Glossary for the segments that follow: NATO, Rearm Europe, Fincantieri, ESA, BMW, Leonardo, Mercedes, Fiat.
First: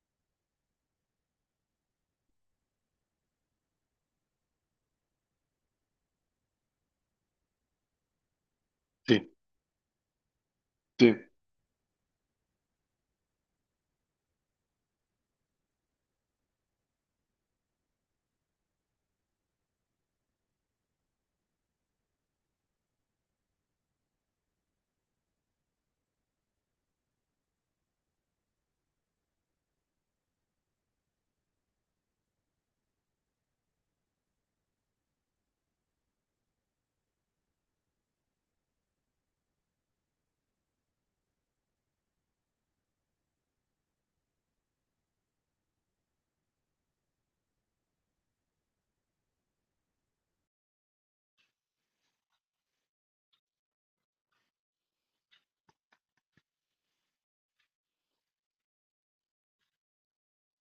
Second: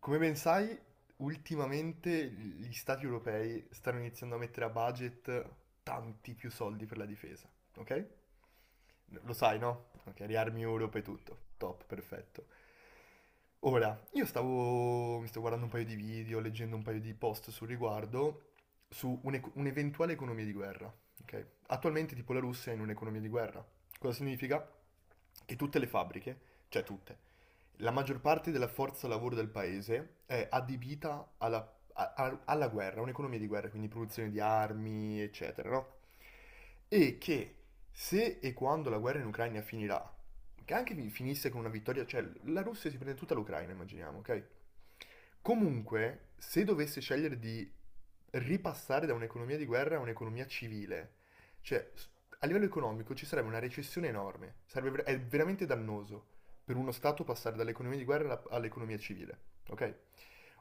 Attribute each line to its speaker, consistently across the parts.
Speaker 1: Come ben sai, ultimamente gli stati europei stanno iniziando a mettere a budget tanti più soldi per la difesa, ok?
Speaker 2: Sì,
Speaker 1: Lo sai, no? Ok, riarmi Europe e
Speaker 2: sì.
Speaker 1: tutto. Top, perfetto. Ora, mi sto guardando un paio di video, leggendo un paio di post sul riguardo, su un'eventuale economia di guerra, ok? Attualmente tipo la Russia è in un'economia di guerra. Cosa significa? Che tutte le fabbriche, cioè tutte, la maggior parte della forza lavoro del paese è adibita alla guerra, a un'economia di guerra, quindi produzione di armi, eccetera, no? E che se e quando la guerra in Ucraina finirà, che anche finisse con una vittoria, cioè la Russia si prende tutta l'Ucraina, immaginiamo, ok? Comunque, se dovesse scegliere di ripassare da un'economia di guerra a un'economia civile, cioè a livello economico ci sarebbe una recessione enorme, è veramente dannoso per uno Stato passare dall'economia di guerra all'economia civile, ok?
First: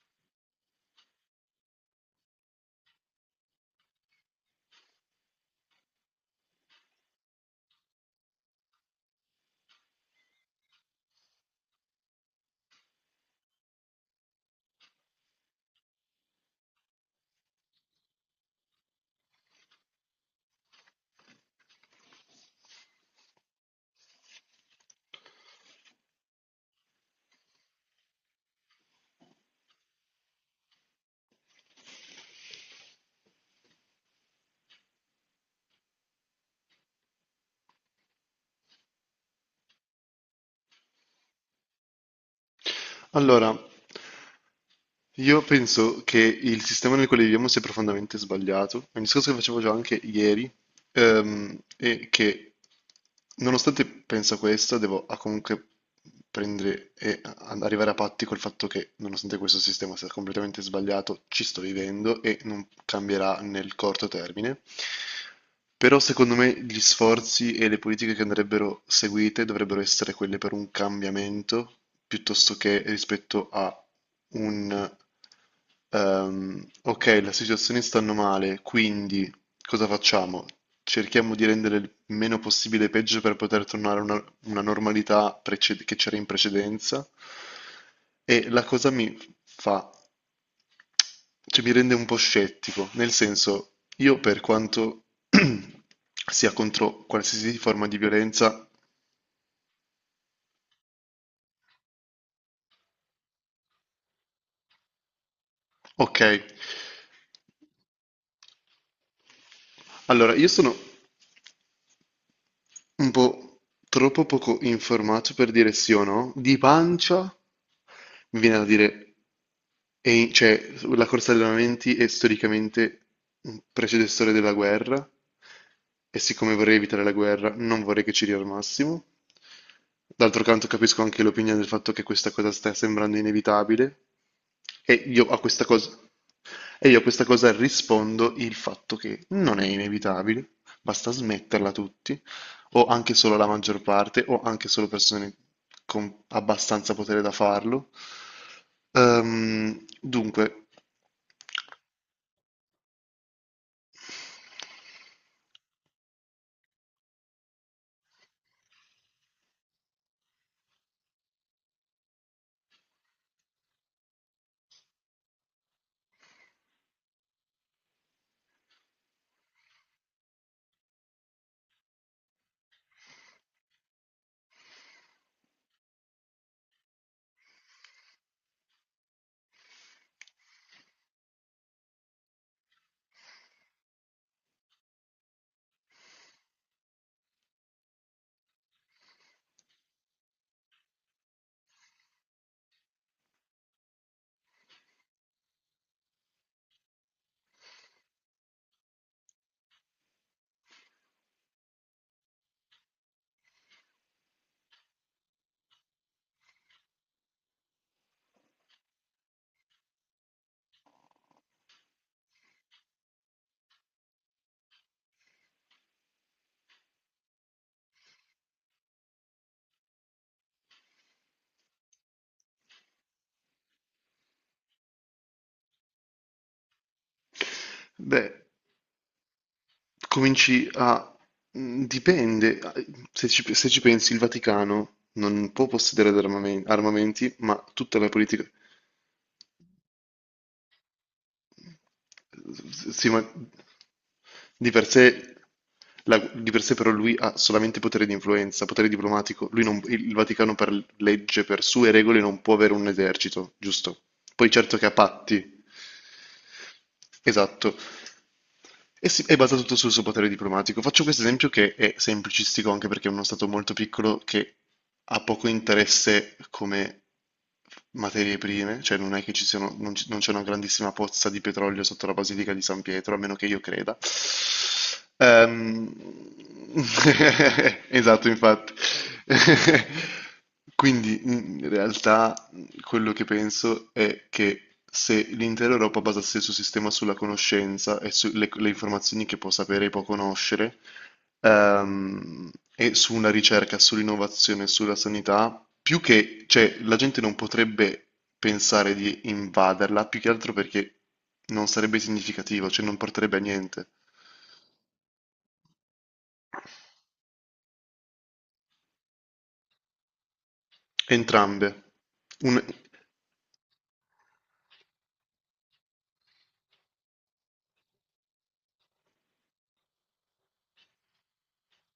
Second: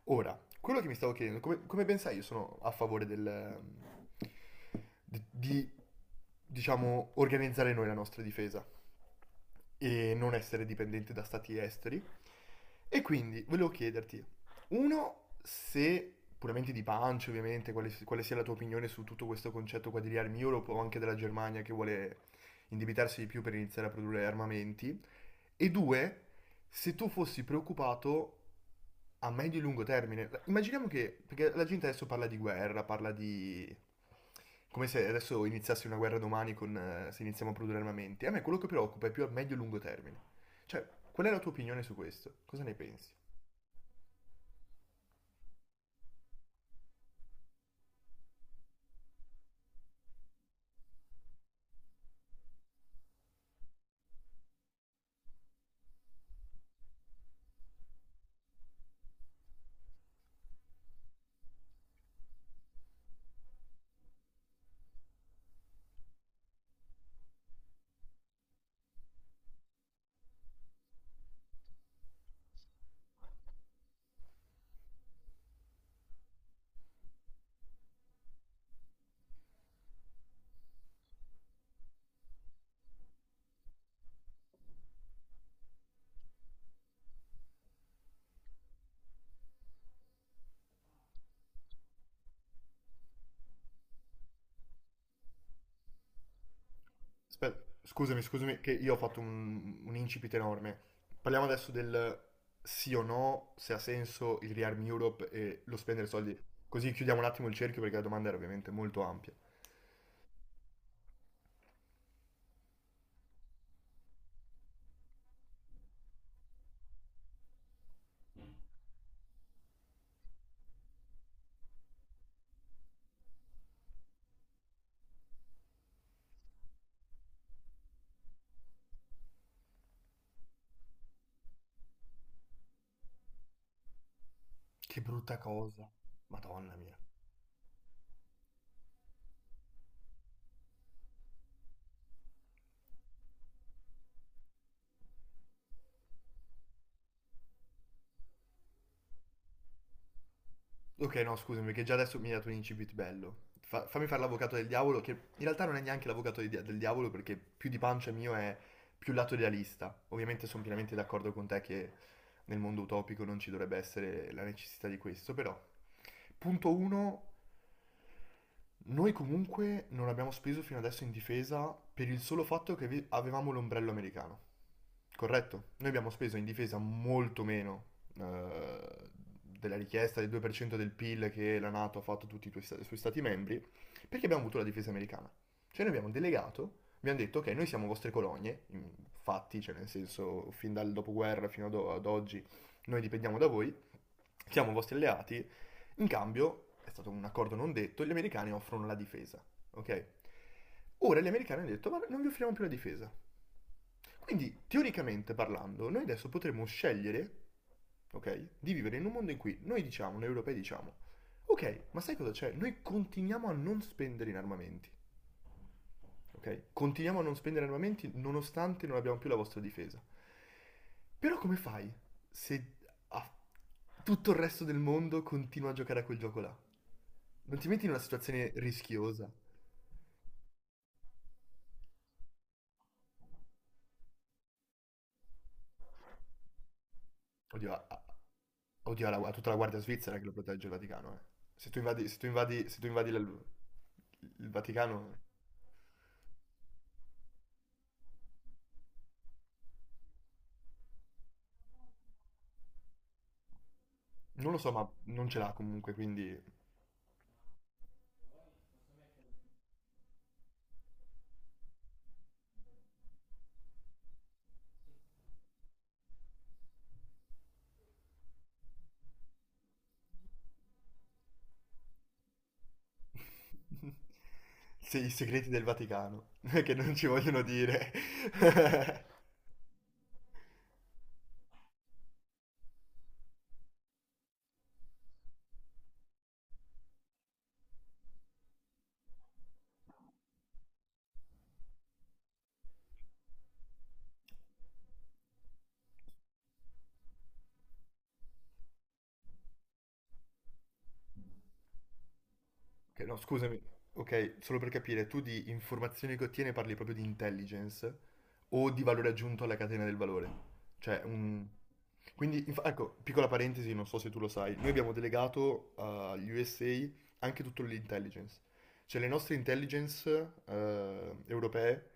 Speaker 1: Ora, quello che mi stavo chiedendo, come ben sai, io sono a favore di, diciamo, organizzare noi la nostra difesa e non essere dipendenti da stati esteri. E quindi volevo chiederti, uno, se puramente di pancia, ovviamente, quale sia la tua opinione su tutto questo concetto qua di armi Europe o anche della Germania che vuole indebitarsi di più per iniziare a produrre armamenti, e due, se tu fossi preoccupato a medio e lungo termine. Immaginiamo che, perché la gente adesso parla di guerra, parla di, come se adesso iniziasse una guerra domani con, se iniziamo a produrre armamenti. A me quello che preoccupa è più a medio e lungo termine. Cioè, qual è la tua opinione su questo? Cosa ne pensi?
Speaker 2: Allora, io penso che il sistema nel quale viviamo sia profondamente sbagliato. È un discorso che facevo già anche ieri. E che nonostante penso questo, comunque prendere e arrivare a patti col fatto che nonostante questo sistema sia completamente sbagliato, ci sto vivendo e non cambierà nel corto termine. Però secondo me gli sforzi e le politiche che andrebbero seguite dovrebbero essere quelle per un cambiamento piuttosto che rispetto a un ok, la situazione stanno male, quindi cosa facciamo? Cerchiamo di rendere il meno possibile peggio per poter tornare a una normalità che c'era in precedenza. E la cosa mi fa, cioè mi rende un po' scettico, nel senso, io per quanto sia contro qualsiasi
Speaker 1: Aspetta,
Speaker 2: forma di
Speaker 1: scusami
Speaker 2: violenza,
Speaker 1: che io ho fatto un incipit enorme. Parliamo adesso del sì o no, se ha senso il Rearm Europe e lo spendere
Speaker 2: ok.
Speaker 1: soldi. Così chiudiamo un attimo il cerchio perché la domanda era ovviamente molto ampia.
Speaker 2: Allora, io sono boh, troppo poco informato per dire sì o no. Di pancia mi viene da dire, cioè, la corsa agli allenamenti è storicamente un predecessore della guerra, e siccome vorrei evitare la guerra, non vorrei che ci riarmassimo. D'altro canto capisco anche l'opinione del fatto che questa cosa sta sembrando inevitabile, e
Speaker 1: Che
Speaker 2: io
Speaker 1: brutta
Speaker 2: a questa
Speaker 1: cosa.
Speaker 2: cosa,
Speaker 1: Madonna
Speaker 2: e
Speaker 1: mia.
Speaker 2: io a questa cosa rispondo il fatto che non è inevitabile, basta smetterla tutti o anche solo la maggior parte, o anche solo persone con abbastanza potere da farlo. Dunque,
Speaker 1: Ok, no, scusami, che già adesso mi hai dato un incipit bello. Fammi fare l'avvocato del diavolo, che in realtà non è neanche l'avvocato del diavolo, perché più di pancia mio è più lato idealista. Ovviamente sono pienamente d'accordo con te che nel mondo utopico non ci dovrebbe essere la necessità di questo, però. Punto 1. Noi comunque non abbiamo speso fino adesso in difesa per il solo fatto che avevamo l'ombrello americano. Corretto? Noi abbiamo speso in difesa molto meno eh, della richiesta del 2% del PIL che la NATO ha fatto a tutti i suoi stati membri, perché abbiamo avuto la difesa americana. Cioè noi abbiamo delegato, abbiamo detto ok, noi siamo vostre colonie, in fatti, cioè nel senso fin dal dopoguerra fino ad oggi noi dipendiamo da voi, siamo vostri alleati, in cambio, è stato un accordo non detto, gli americani offrono la difesa, ok? Ora gli americani hanno detto, ma non vi offriamo più la difesa. Quindi, teoricamente parlando, noi adesso potremmo scegliere, ok, di vivere in un mondo in cui noi diciamo, noi europei diciamo, ok, ma sai cosa c'è? Noi continuiamo a non spendere in armamenti, ok? Continuiamo a non spendere armamenti nonostante non abbiamo più la vostra difesa. Però come fai se ah, tutto il resto del mondo continua a giocare a quel gioco là? Non ti metti in una
Speaker 2: beh,
Speaker 1: situazione rischiosa?
Speaker 2: cominci a... dipende, se ci pensi, il Vaticano non può possedere armamenti, ma
Speaker 1: Oddio, a,
Speaker 2: tutta
Speaker 1: a-
Speaker 2: la politica,
Speaker 1: oddio, a tutta la guardia svizzera che lo protegge il Vaticano, eh. Se tu invadi, se tu invadi, se tu
Speaker 2: sì,
Speaker 1: invadi
Speaker 2: ma
Speaker 1: il
Speaker 2: di per
Speaker 1: Vaticano,
Speaker 2: sé, di per sé però lui ha solamente potere di influenza, potere diplomatico. Lui non- Il Vaticano per legge, per sue regole, non può avere un esercito, giusto? Poi
Speaker 1: non lo so,
Speaker 2: certo che
Speaker 1: ma
Speaker 2: ha
Speaker 1: non ce l'ha
Speaker 2: patti,
Speaker 1: comunque, quindi.
Speaker 2: esatto. È basato tutto sul suo potere diplomatico. Faccio questo esempio che è semplicistico anche perché è uno stato molto piccolo che ha poco interesse come materie prime, cioè non è che ci siano, non c'è una grandissima pozza di petrolio sotto la Basilica di San Pietro, a meno che io creda.
Speaker 1: Se i segreti del
Speaker 2: Ehm,
Speaker 1: Vaticano, che non ci vogliono dire.
Speaker 2: Esatto, infatti. Quindi in realtà quello che penso è che se l'intera Europa basasse il suo sistema sulla conoscenza e sulle le informazioni che può sapere e può conoscere, ehm, e su una ricerca, sull'innovazione, sulla sanità, più che, cioè, la gente non potrebbe pensare di invaderla, più che altro perché non sarebbe significativo, cioè non
Speaker 1: Ok, no,
Speaker 2: porterebbe a
Speaker 1: scusami.
Speaker 2: niente.
Speaker 1: Ok, solo per capire, tu di informazioni che ottieni parli proprio di intelligence o di valore aggiunto alla catena del valore? Cioè, un.
Speaker 2: Entrambe.
Speaker 1: Quindi,
Speaker 2: Un...
Speaker 1: ecco, piccola parentesi, non so se tu lo sai, noi abbiamo delegato agli USA anche tutto l'intelligence. Cioè, le nostre intelligence europee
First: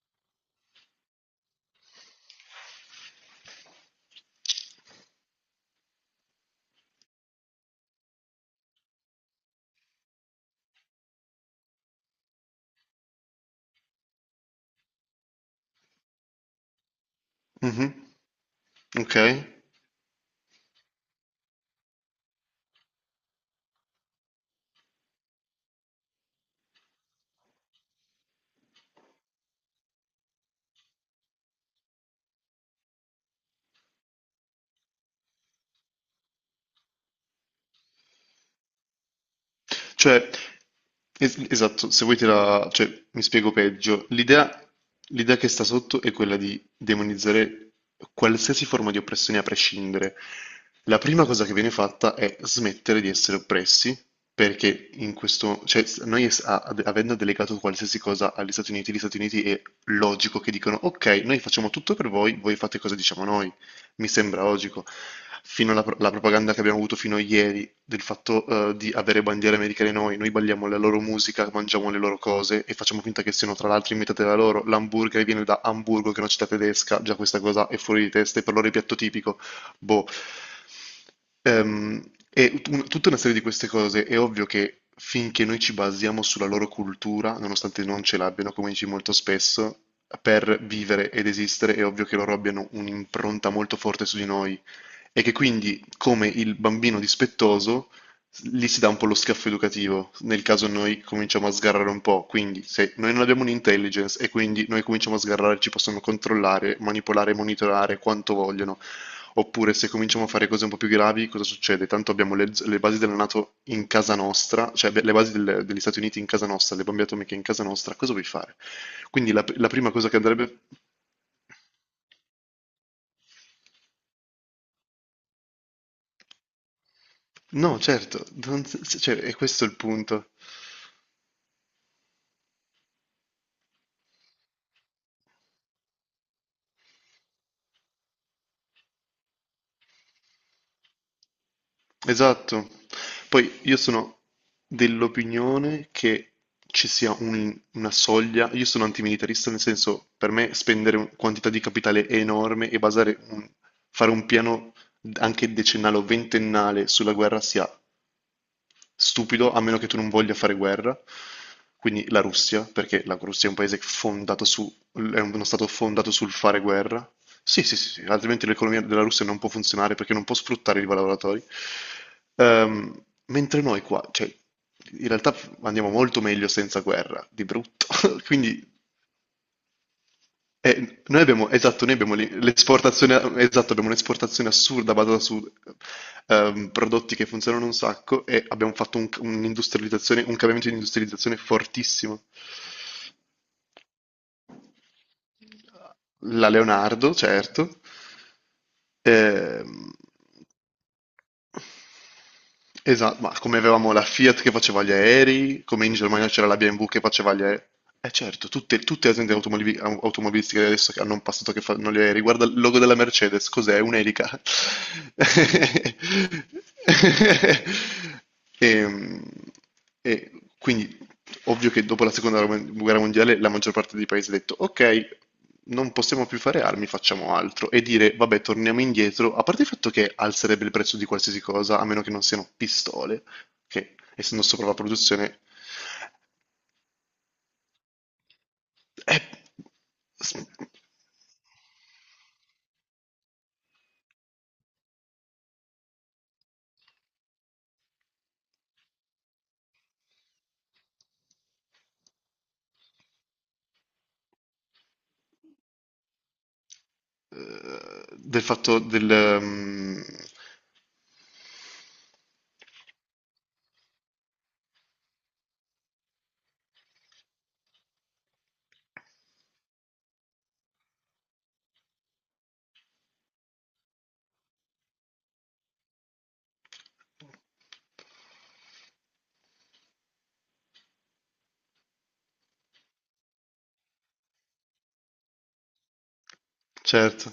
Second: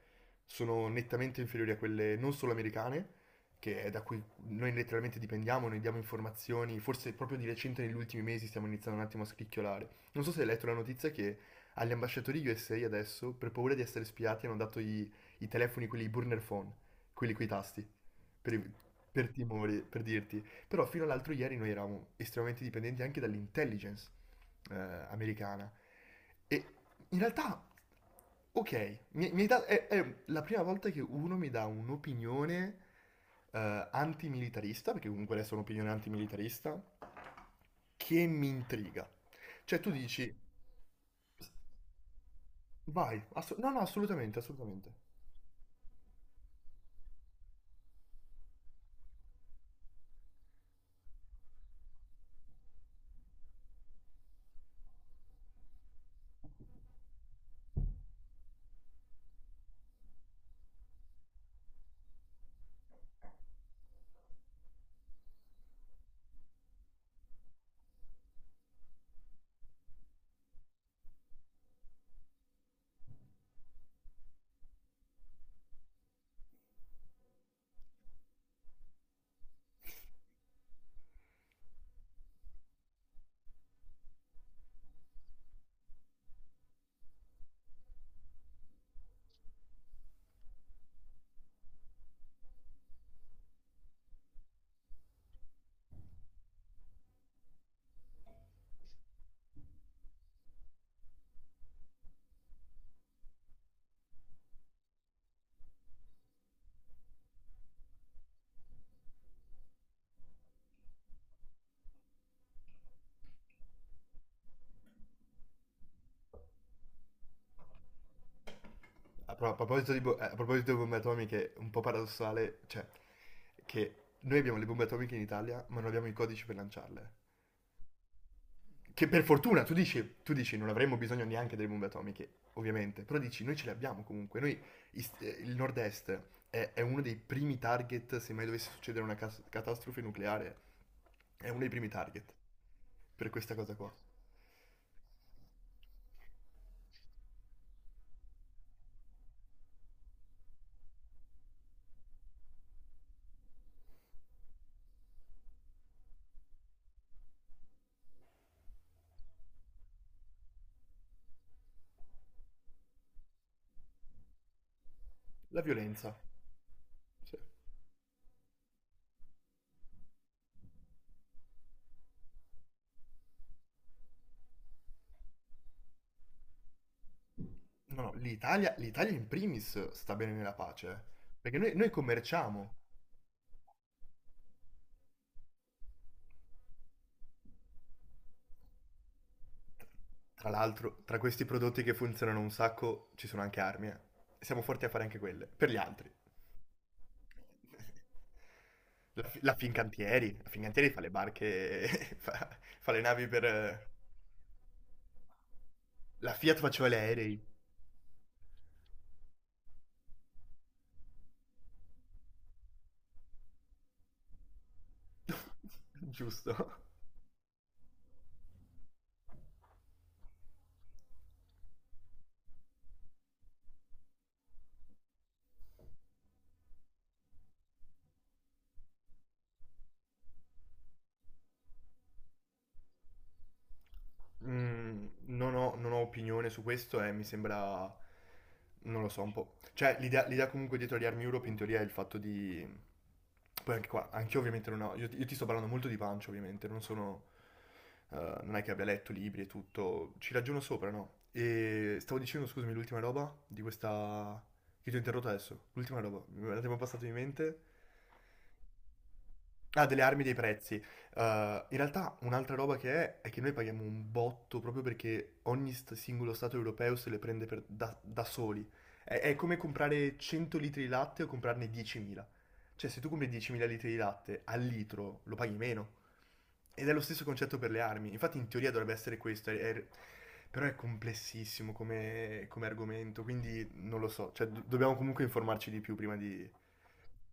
Speaker 1: sono nettamente inferiori a quelle non solo americane, che è da cui noi letteralmente dipendiamo, noi diamo informazioni, forse proprio di recente negli ultimi mesi stiamo iniziando un attimo a scricchiolare, non so se hai letto la notizia che agli ambasciatori USA adesso, per paura di essere spiati, hanno dato i telefoni, quelli i burner phone, quelli coi tasti,
Speaker 2: Mhm.
Speaker 1: per, i-
Speaker 2: Ok.
Speaker 1: per timore, per dirti. Però fino all'altro ieri noi eravamo estremamente dipendenti anche dall'intelligence americana. E in realtà, ok, mi- mi hai dato- è la prima volta che uno mi dà un'opinione antimilitarista, perché comunque adesso è un'opinione antimilitarista, che mi intriga. Cioè tu
Speaker 2: Cioè,
Speaker 1: dici,
Speaker 2: esatto, se vuoi te la... cioè, mi
Speaker 1: vai,
Speaker 2: spiego
Speaker 1: no, no,
Speaker 2: peggio.
Speaker 1: assolutamente, assolutamente.
Speaker 2: L'idea che sta sotto è quella di demonizzare qualsiasi forma di oppressione a prescindere. La prima cosa che viene fatta è smettere di essere oppressi, perché in questo... cioè, noi avendo delegato qualsiasi cosa agli Stati Uniti, gli Stati Uniti è logico che dicono, ok, noi facciamo tutto per voi, voi fate cosa diciamo noi, mi sembra logico. Fino alla la propaganda che abbiamo avuto fino a ieri del fatto di avere bandiere americane noi, noi balliamo la loro musica, mangiamo le loro cose e facciamo finta che siano tra l'altro inventate da loro. L'hamburger viene da Hamburgo, che è una città tedesca, già questa cosa è fuori di testa, e per loro è piatto tipico. Boh. Ehm, Tutta una serie di queste cose è ovvio che finché noi ci basiamo sulla loro cultura, nonostante non ce l'abbiano, come dici molto spesso, per vivere ed esistere, è ovvio che loro abbiano un'impronta molto forte su di noi e che quindi, come il bambino dispettoso, lì si dà un po' lo schiaffo educativo, nel caso noi cominciamo a sgarrare un po', quindi se noi non abbiamo un'intelligence e quindi noi cominciamo a sgarrare, ci possono controllare, manipolare, monitorare quanto vogliono. Oppure se cominciamo a fare cose un po' più gravi, cosa succede? Tanto abbiamo le basi della NATO in casa nostra, cioè le basi degli Stati Uniti in casa nostra, le bombe atomiche in casa nostra, cosa vuoi fare? Quindi
Speaker 1: A, pro- a
Speaker 2: la prima
Speaker 1: proposito di,
Speaker 2: cosa che
Speaker 1: bo- eh, a
Speaker 2: andrebbe...
Speaker 1: proposito di bombe atomiche, un po' paradossale, cioè, che noi abbiamo le bombe atomiche in Italia, ma non abbiamo i codici per lanciarle.
Speaker 2: No, certo, non-
Speaker 1: Che
Speaker 2: cioè,
Speaker 1: per
Speaker 2: è
Speaker 1: fortuna,
Speaker 2: questo il punto.
Speaker 1: tu dici, non avremmo bisogno neanche delle bombe atomiche, ovviamente, però dici, noi ce le abbiamo comunque, noi, il nord-est è uno dei primi target, se mai dovesse succedere una catastrofe nucleare, è uno dei primi target
Speaker 2: Esatto.
Speaker 1: per questa
Speaker 2: Poi
Speaker 1: cosa
Speaker 2: io
Speaker 1: qua.
Speaker 2: sono dell'opinione che ci sia una soglia, io sono antimilitarista nel senso per me spendere quantità di capitale enorme e fare un piano anche decennale o ventennale sulla guerra sia stupido, a meno che tu non voglia fare guerra. Quindi la Russia, perché la Russia è un paese fondato su, è uno
Speaker 1: La
Speaker 2: stato fondato
Speaker 1: violenza.
Speaker 2: sul fare guerra.
Speaker 1: Sì.
Speaker 2: Sì, sì, sì, sì, altrimenti l'economia della Russia non può funzionare perché non può sfruttare i lavoratori. Mentre noi qua, cioè, in realtà andiamo molto meglio senza guerra, di brutto.
Speaker 1: No, no,
Speaker 2: Quindi
Speaker 1: l'Italia in primis sta bene nella pace,
Speaker 2: noi abbiamo,
Speaker 1: perché
Speaker 2: esatto,
Speaker 1: noi
Speaker 2: noi abbiamo
Speaker 1: commerciamo.
Speaker 2: l'esportazione, esatto, abbiamo un'esportazione assurda basata su prodotti che funzionano un sacco e abbiamo fatto un'industrializzazione, un
Speaker 1: Tra
Speaker 2: cambiamento di
Speaker 1: l'altro, tra
Speaker 2: industrializzazione
Speaker 1: questi prodotti che
Speaker 2: fortissimo.
Speaker 1: funzionano un sacco ci sono anche armi, eh. Siamo forti a fare anche quelle, per gli altri.
Speaker 2: La Leonardo, certo. Ehm,
Speaker 1: La Fincantieri fa le barche, fa, fa le
Speaker 2: Esa,
Speaker 1: navi
Speaker 2: ma
Speaker 1: per...
Speaker 2: come
Speaker 1: eh,
Speaker 2: avevamo la Fiat che faceva gli aerei, come in Germania
Speaker 1: La
Speaker 2: c'era
Speaker 1: Fiat
Speaker 2: la BMW
Speaker 1: faceva gli
Speaker 2: che faceva gli
Speaker 1: aerei.
Speaker 2: aerei. Eh certo, tutte le aziende automobilistiche adesso che hanno un passato che fanno gli aerei. Guarda il logo della Mercedes, cos'è? Un'elica.
Speaker 1: Giusto.
Speaker 2: E, e quindi ovvio che dopo la seconda guerra mondiale la maggior parte dei paesi ha detto ok, non possiamo più fare armi, facciamo altro e dire vabbè, torniamo indietro, a parte il fatto che alzerebbe il prezzo di qualsiasi cosa, a meno che non siano pistole, che essendo sopra la
Speaker 1: Mm,
Speaker 2: produzione
Speaker 1: non ho, non ho opinione su questo e mi sembra, non lo
Speaker 2: è
Speaker 1: so, un po'. Cioè, l'idea comunque dietro agli Army Europe in teoria è il fatto di. Poi anche qua, anche io ovviamente non ho. Io, ti sto parlando molto di pancia ovviamente, non sono. Eh, non è che abbia letto libri e tutto, ci ragiono sopra, no? E stavo dicendo, scusami, l'ultima roba di questa, che ti ho interrotto adesso, l'ultima roba, me la siamo passata di mente.
Speaker 2: del fatto del...
Speaker 1: Ah, delle
Speaker 2: ehm,
Speaker 1: armi dei prezzi. In realtà un'altra roba che è che noi paghiamo un botto proprio perché ogni singolo stato europeo se le prende da soli. È come comprare 100 litri di latte o comprarne 10.000. Cioè, se tu compri 10.000 litri di latte al litro lo paghi meno. Ed è lo stesso concetto per le armi. Infatti, in teoria dovrebbe essere questo. Però è complessissimo come argomento, quindi non lo so. Cioè, dobbiamo comunque informarci di più prima di
Speaker 2: certo.